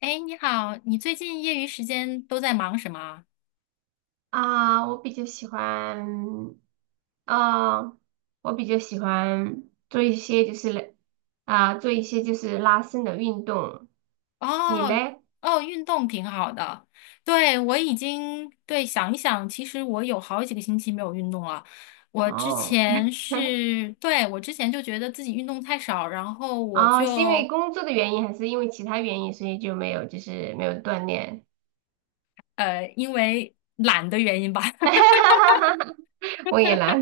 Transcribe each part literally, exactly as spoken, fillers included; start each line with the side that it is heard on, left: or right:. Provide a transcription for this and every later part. left: 哎，你好，你最近业余时间都在忙什么啊？
right: 啊，我比较喜欢，啊，我比较喜欢做一些就是来啊，做一些就是拉伸的运动。你
left: 哦
right: 嘞？
left: 哦，运动挺好的。对，我已经，对，想一想，其实我有好几个星期没有运动了。我之
right: 哦，
left: 前 是，对，我之前就觉得自己运动太少，然后我
right: 哦，是因为
left: 就
right: 工作的原因，还是因为其他原因，所以就没有就是没有锻炼？
left: 呃，因为懒的原因吧。
right: 我也来。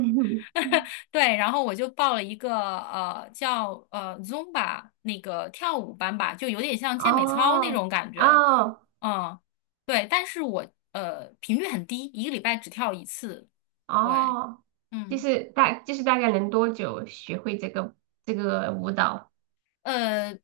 left: 对，然后我就报了一个呃叫呃 Zumba 那个跳舞班吧，就有点像健美操那
right: 哦，
left: 种感觉。
right: 哦，
left: 嗯，对，但是我呃频率很低，一个礼拜只跳一次。对，
right: 哦，就
left: 嗯。
right: 是大就是大概能多久学会这个这个舞蹈？
left: 呃，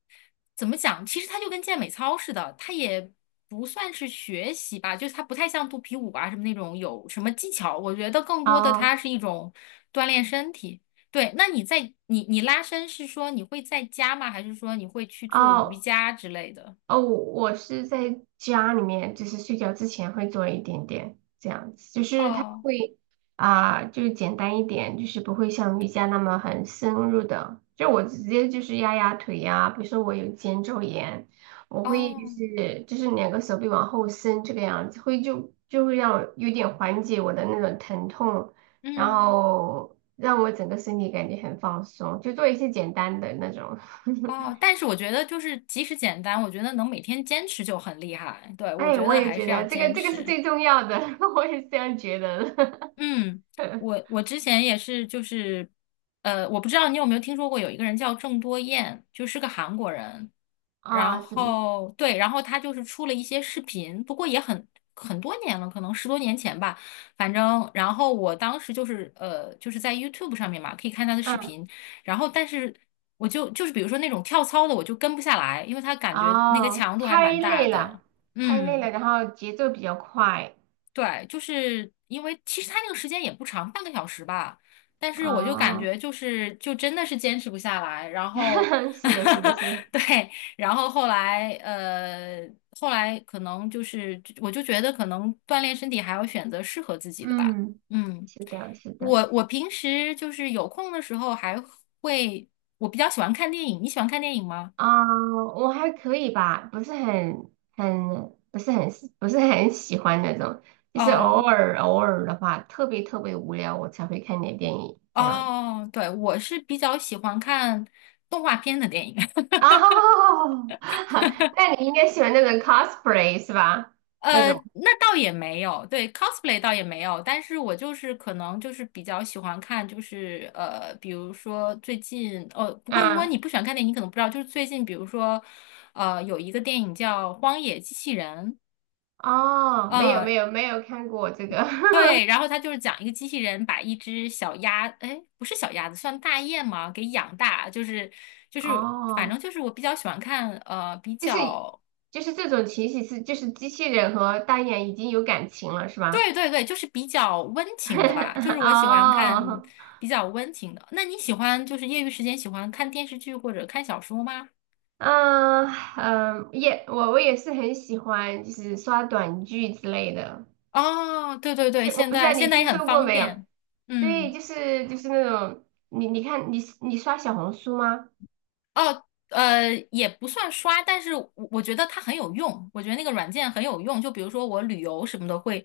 left: 怎么讲？其实它就跟健美操似的，它也不算是学习吧，就是它不太像肚皮舞啊什么那种有什么技巧。我觉得更多的它
right: 哦
left: 是一种锻炼身体。对，那你在你你拉伸是说你会在家吗？还是说你会去做瑜
right: 哦，
left: 伽之类的？
right: 哦，我是在家里面，就是睡觉之前会做一点点这样子，就是它
left: 哦
right: 会啊、就是简单一点，就是不会像瑜伽那么很深入的。就我直接就是压压腿呀、比如说我有肩周炎，我会就
left: 哦，
right: 是就是两个手臂往后伸这个样子，会就就会让我有点缓解我的那种疼痛，然
left: 嗯
right: 后让我整个身体感觉很放松，就做一些简单的那种。
left: 哦，但是我觉得就是即使简单，我觉得能每天坚持就很厉害。对，我
right: 哎，
left: 觉
right: 我
left: 得
right: 也
left: 还
right: 觉
left: 是要
right: 得这个
left: 坚
right: 这个是
left: 持。
right: 最重要的，我也是这样觉得的。
left: 嗯，我我之前也是，就是，呃，我不知道你有没有听说过，有一个人叫郑多燕，就是个韩国人。然
right: 啊、怎么？
left: 后对，然后他就是出了一些视频，不过也很很多年了，可能十多年前吧。反正，然后我当时就是呃，就是在 YouTube 上面嘛，可以看他的视
right: 嗯，
left: 频。然后，但是我就就是比如说那种跳操的，我就跟不下来，因为他感觉那个
right: 哦，
left: 强度还
right: 太
left: 蛮大
right: 累了，
left: 的。
right: 太累
left: 嗯。
right: 了，然后节奏比较快。
left: 对，就是因为其实他那个时间也不长，半个小时吧，但是我就感
right: 哦，
left: 觉就是就真的是坚持不下来，然后
right: 是的，是的，是的，
left: 对，然后后来呃后来可能就是我就觉得可能锻炼身体还要选择适合自己的吧。
right: 嗯，
left: 嗯，
right: 是的，是的。
left: 我我平时就是有空的时候还会，我比较喜欢看电影，你喜欢看电影吗？
right: 啊、我还可以吧，不是很很不是很不是很喜欢那种，就是偶
left: 哦
right: 尔偶尔的话，特别特别无聊，我才会看点电影这样。
left: 哦，对，我是比较喜欢看动画片的电影。
right: 哦，那你应该喜欢那种 cosplay 是吧？那
left: 呃，
right: 种，
left: 那倒也没有，对 cosplay 倒也没有，但是我就是可能就是比较喜欢看，就是呃，比如说最近，呃，不过如果
right: 啊，
left: 你不喜欢看电影，你可能不知道，就是最近，比如说，呃，有一个电影叫《荒野机器人》。
right: 哦，没有没
left: 呃，
right: 有没有看过这个。
left: 对，然后它就是讲一个机器人把一只小鸭，哎，不是小鸭子，算大雁吗？给养大，就是 就是，反正
right: 哦，
left: 就是我比较喜欢看，呃，比
right: 就是
left: 较。
right: 就是这种情形是就是机器人和单眼已经有感情了是吧？
left: 对对对，就是比较温情的吧，就是 我喜欢看
right: 哦，
left: 比较温情的。那你喜欢就是业余时间喜欢看电视剧或者看小说吗？
right: 嗯嗯，也我我也是很喜欢就是刷短剧之类的，
left: 哦，对对
right: 就
left: 对，
right: 是我
left: 现
right: 不知
left: 在
right: 道你
left: 现在
right: 听
left: 也很
right: 说过
left: 方
right: 没有？
left: 便。
right: 对，
left: 嗯，
right: 就是就是那种你你看你你刷小红书吗？
left: 呃，也不算刷，但是我我觉得它很有用，我觉得那个软件很有用，就比如说我旅游什么的会，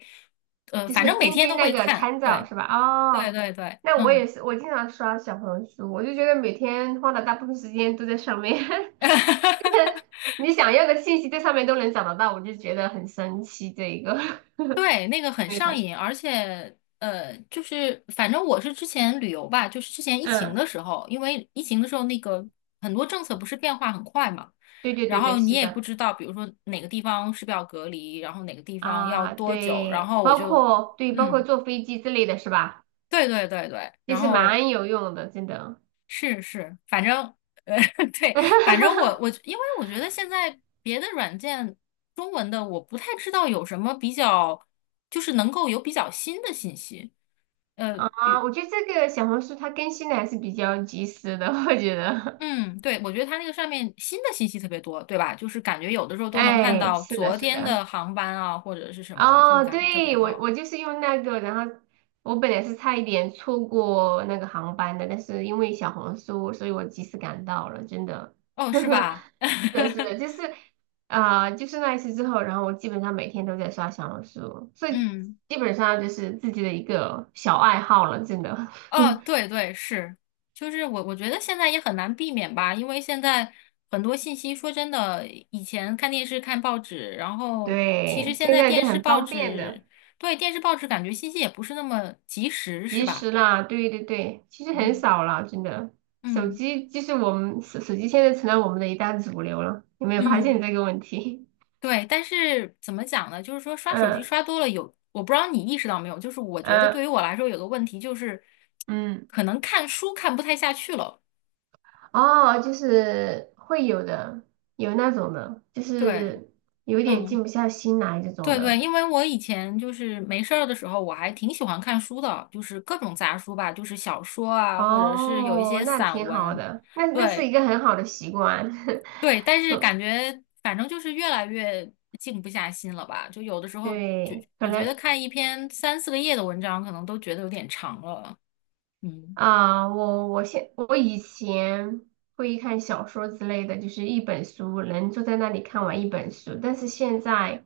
left: 呃，
right: 就是
left: 反正每
right: 根
left: 天
right: 据
left: 都
right: 那
left: 会
right: 个
left: 看。
right: 参照
left: 对
right: 是吧？
left: 对
right: 哦，
left: 对对，
right: 那我也
left: 嗯。
right: 是，我经常刷小红书，我就觉得每天花的大部分时间都在上面。你想要的信息在上面都能找得到，我就觉得很神奇。这一个
left: 对，那个很
right: 没发
left: 上
right: 现。
left: 瘾，而且呃，就是反正我是之前旅游吧，就是之前疫情
right: 嗯，
left: 的时候，因为疫情的时候那个很多政策不是变化很快嘛，
right: 对对
left: 然
right: 对对，
left: 后你
right: 是
left: 也不
right: 的。
left: 知道，比如说哪个地方是不是要隔离，然后哪个地方要
right: 啊，
left: 多久，然
right: 对，
left: 后我
right: 包
left: 就
right: 括对，包括
left: 嗯，
right: 坐飞机之类的是吧？
left: 对对对对，
right: 也
left: 然
right: 是
left: 后
right: 蛮有用的，真的。
left: 是是，反正呃 对，反正我我 因为我觉得现在别的软件中文的我不太知道有什么比较，就是能够有比较新的信息。呃，
right: 啊，
left: 比
right: 我觉得这个小红书它更新的还是比较及时的，我觉得。
left: 嗯，对，我觉得它那个上面新的信息特别多，对吧？就是感觉有的时候 都能看
right: 哎，
left: 到
right: 是的，
left: 昨
right: 是
left: 天的
right: 的。
left: 航班啊，或者是什么，就
right: 哦，
left: 感觉特别
right: 对，我
left: 好。
right: 我就是用那个，然后我本来是差一点错过那个航班的，但是因为小红书，所以我及时赶到了，真的。
left: 哦，是吧？
right: 是的，是 的，就是啊、就是那一次之后，然后我基本上每天都在刷小红书，所以
left: 嗯，
right: 基本上就是自己的一个小爱好了，真的。
left: 哦，对对是，就是我我觉得现在也很难避免吧，因为现在很多信息，说真的，以前看电视、看报纸，然 后其实
right: 对，
left: 现
right: 现
left: 在
right: 在就
left: 电视、
right: 很
left: 报
right: 方便的。
left: 纸，对，电视、报纸感觉信息也不是那么及时，是
right: 及
left: 吧？
right: 时啦，对对对，其实很
left: 嗯
right: 少啦，真的。手
left: 嗯
right: 机就是我们手手机现在成了我们的一大主流了，有没有发现
left: 嗯。
right: 这个问题？
left: 对，但是怎么讲呢？就是说 刷手机
right: 嗯
left: 刷多了有，我不知道你意识到没有，就是我觉得
right: 嗯
left: 对于我来说有个问题就是，
right: 嗯，
left: 可能看书看不太下去了。
right: 哦，就是会有的，有那种的，就
left: 对，
right: 是有点静
left: 嗯，
right: 不下心来这种
left: 对对，
right: 的。
left: 因为我以前就是没事儿的时候，我还挺喜欢看书的，就是各种杂书吧，就是小说啊，或者是有一
right: 哦，
left: 些
right: 那
left: 散
right: 挺好
left: 文。
right: 的，那那是
left: 对
right: 一个很好的习惯。
left: 对，但是感觉反正就是越来越静不下心了吧，就有的时 候就
right: 对，可
left: 我觉得
right: 能。
left: 看一篇三四个页的文章，可能都觉得有点长了。嗯
right: 啊，我我现我以前会看小说之类的，就是一本书能坐在那里看完一本书，但是现在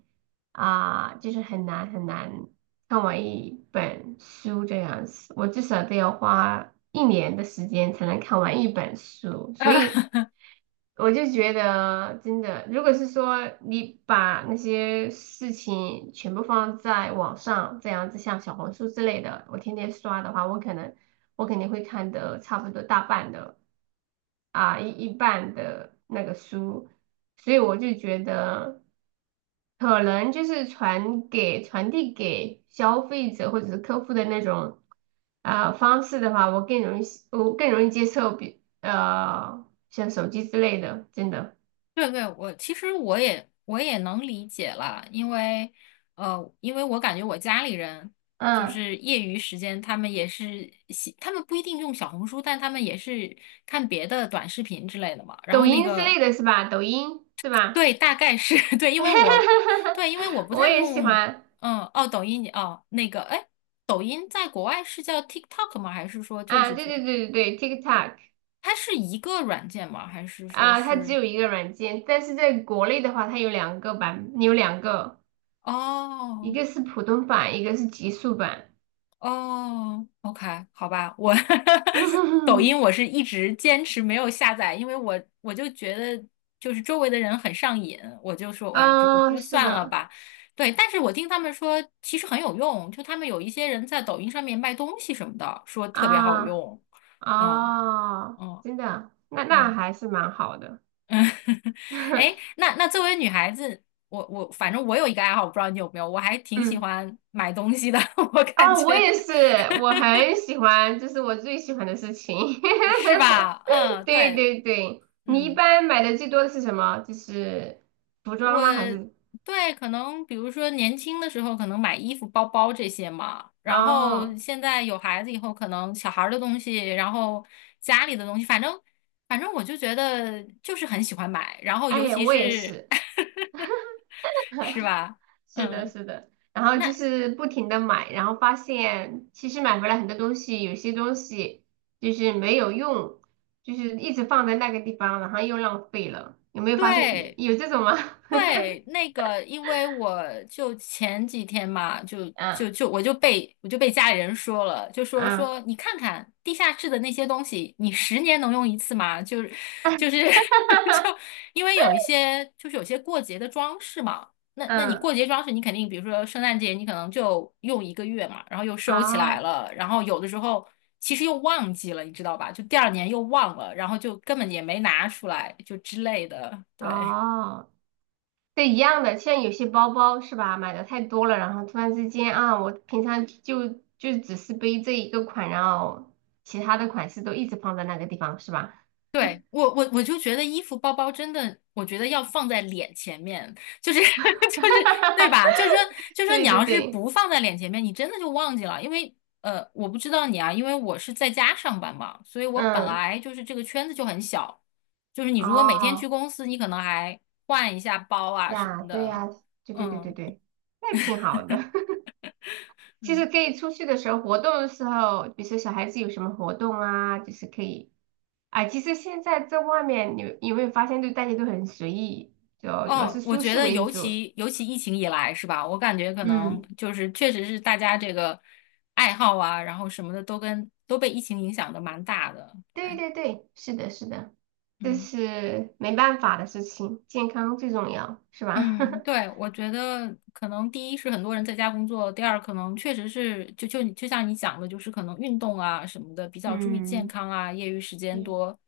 right: 啊，就是很难很难看完一本书这样子，我至少都要花一年的时间才能看完一本书，所以。
left: 啊，
right: 我就觉得真的，如果是说你把那些事情全部放在网上，这样子像小红书之类的，我天天刷的话，我可能我肯定会看的差不多大半的。啊一一半的那个书，所以我就觉得可能就是传给传递给消费者或者是客户的那种啊、方式的话，我更容易我更容易接受比呃像手机之类的，真的。
left: 对对，我其实我也我也能理解了，因为呃，因为我感觉我家里人就
right: 嗯，
left: 是业余时间，他们也是喜，他们不一定用小红书，但他们也是看别的短视频之类的嘛。然
right: 抖
left: 后那
right: 音之
left: 个
right: 类的是吧？抖音是吧？
left: 对，大概是 对，因为我 对，因为我不
right: 我
left: 太
right: 也喜
left: 用。
right: 欢。
left: 嗯，哦，抖音哦，那个哎，抖音在国外是叫 TikTok 吗？还是说就
right: 啊，
left: 是
right: 对
left: 这？
right: 对对对对，TikTok。
left: 它是一个软件吗？还是说
right: 啊，它只
left: 是？
right: 有一个软件，但是在国内的话，它有两个版，有两个，一
left: 哦
right: 个是普通版，一个是极速版。
left: 哦，OK,好吧，我 抖 音我是一直坚持没有下载，因为我我就觉得就是周围的人很上瘾，我就说，哎呀，我说我
right: 啊，
left: 说
right: 是
left: 算了
right: 的，
left: 吧。对，但是我听他们说其实很有用，就他们有一些人在抖音上面卖东西什么的，说特别好
right: 啊
left: 用。哦，
right: 啊，
left: 哦，
right: 真的，那那
left: 嗯
right: 还是蛮好的。
left: 嗯。哎 那那作为女孩子，我我反正我有一个爱好，我不知道你有没有，我还挺喜
right: 嗯，
left: 欢买东西的，我感
right: 啊，我
left: 觉。
right: 也是，我很喜欢，这是我最喜欢的事情。
left: 是吧？嗯，
right: 对
left: 对，
right: 对对，你一
left: 嗯，
right: 般买的最多的是什么？就是服装
left: 我
right: 吗？还是？
left: 对可能比如说年轻的时候可能买衣服、包包这些嘛，然后
right: 哦，
left: 现在有孩子以后，可能小孩儿的东西，然后家里的东西，反正反正我就觉得就是很喜欢买，然后尤
right: 哎，
left: 其
right: 我也
left: 是
right: 是。
left: 是吧？
right: 是的，
left: 嗯，
right: 是的，然后就
left: 那
right: 是不停的买，然后发现其实买回来很多东西，有些东西就是没有用，就是一直放在那个地方，然后又浪费了。有没有发现你
left: 对。
right: 有这种吗？
left: 对，那个，因为我就前几天嘛，就就
right: 嗯
left: 就我就被我就被家里人说了，就说
right: 嗯
left: 说你看看地下室的那些东西，你十年能用一次吗？就是就是 就因为有一些就是有些过节的装饰嘛，那那你
right: 嗯，
left: 过节装饰你肯定，比如说圣诞节你可能就用一个月嘛，然后又收起来
right: 啊
left: 了，然后有的时候其实又忘记了，你知道吧？就第二年又忘了，然后就根本也没拿出来，就之类的，对。
right: 啊，对，一样的。像有些包包是吧，买的太多了，然后突然之间啊，我平常就就只是背这一个款，然后其他的款式都一直放在那个地方是吧？
left: 对，我我我就觉得衣服包包真的，我觉得要放在脸前面，就是 就是对吧？就是说就 是说你
right: 对对
left: 要是
right: 对，
left: 不放在脸前面，你真的就忘记了，因为呃，我不知道你啊，因为我是在家上班嘛，所以我本
right: 嗯，
left: 来就是这个圈子就很小，就是你如果每天去
right: 哦，
left: 公司，你可能还换一下包啊什
right: 呀，
left: 么
right: 对
left: 的，
right: 呀，对对对对
left: 嗯
right: 对，那挺好的。其实
left: 嗯。
right: 可以出去的时候，活动的时候，比如说小孩子有什么活动啊，就是可以。啊。其实现在在外面，你有没有发现，就大家都很随意，就主要
left: 哦，
right: 是
left: 我
right: 舒
left: 觉
right: 适
left: 得
right: 为
left: 尤
right: 主。
left: 其尤其疫情以来是吧？我感觉可能
right: 嗯，
left: 就是确实是大家这个爱好啊，然后什么的都跟都被疫情影响的蛮大的。
right: 对
left: 对，
right: 对对，是的，是的。这
left: 嗯
right: 是没办法的事情，健康最重要，是吧？
left: 嗯，对，我觉得可能第一是很多人在家工作，第二可能确实是就就就像你讲的，就是可能运动啊什么的比 较注意健
right: 嗯，
left: 康啊，业余时间
right: 对
left: 多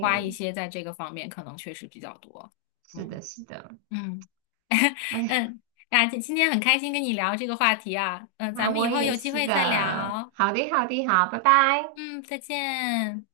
left: 花一些在这个方面，可能确实比较多。
right: 是
left: 嗯
right: 的，是的。
left: 嗯。
right: 哎，
left: 嗯，啊，今今天很开心跟你聊这个话题啊，嗯，咱
right: 那
left: 们以
right: 我
left: 后
right: 也
left: 有机
right: 是
left: 会再
right: 的。
left: 聊，
right: 好的，好的，好，拜拜。
left: 嗯，再见。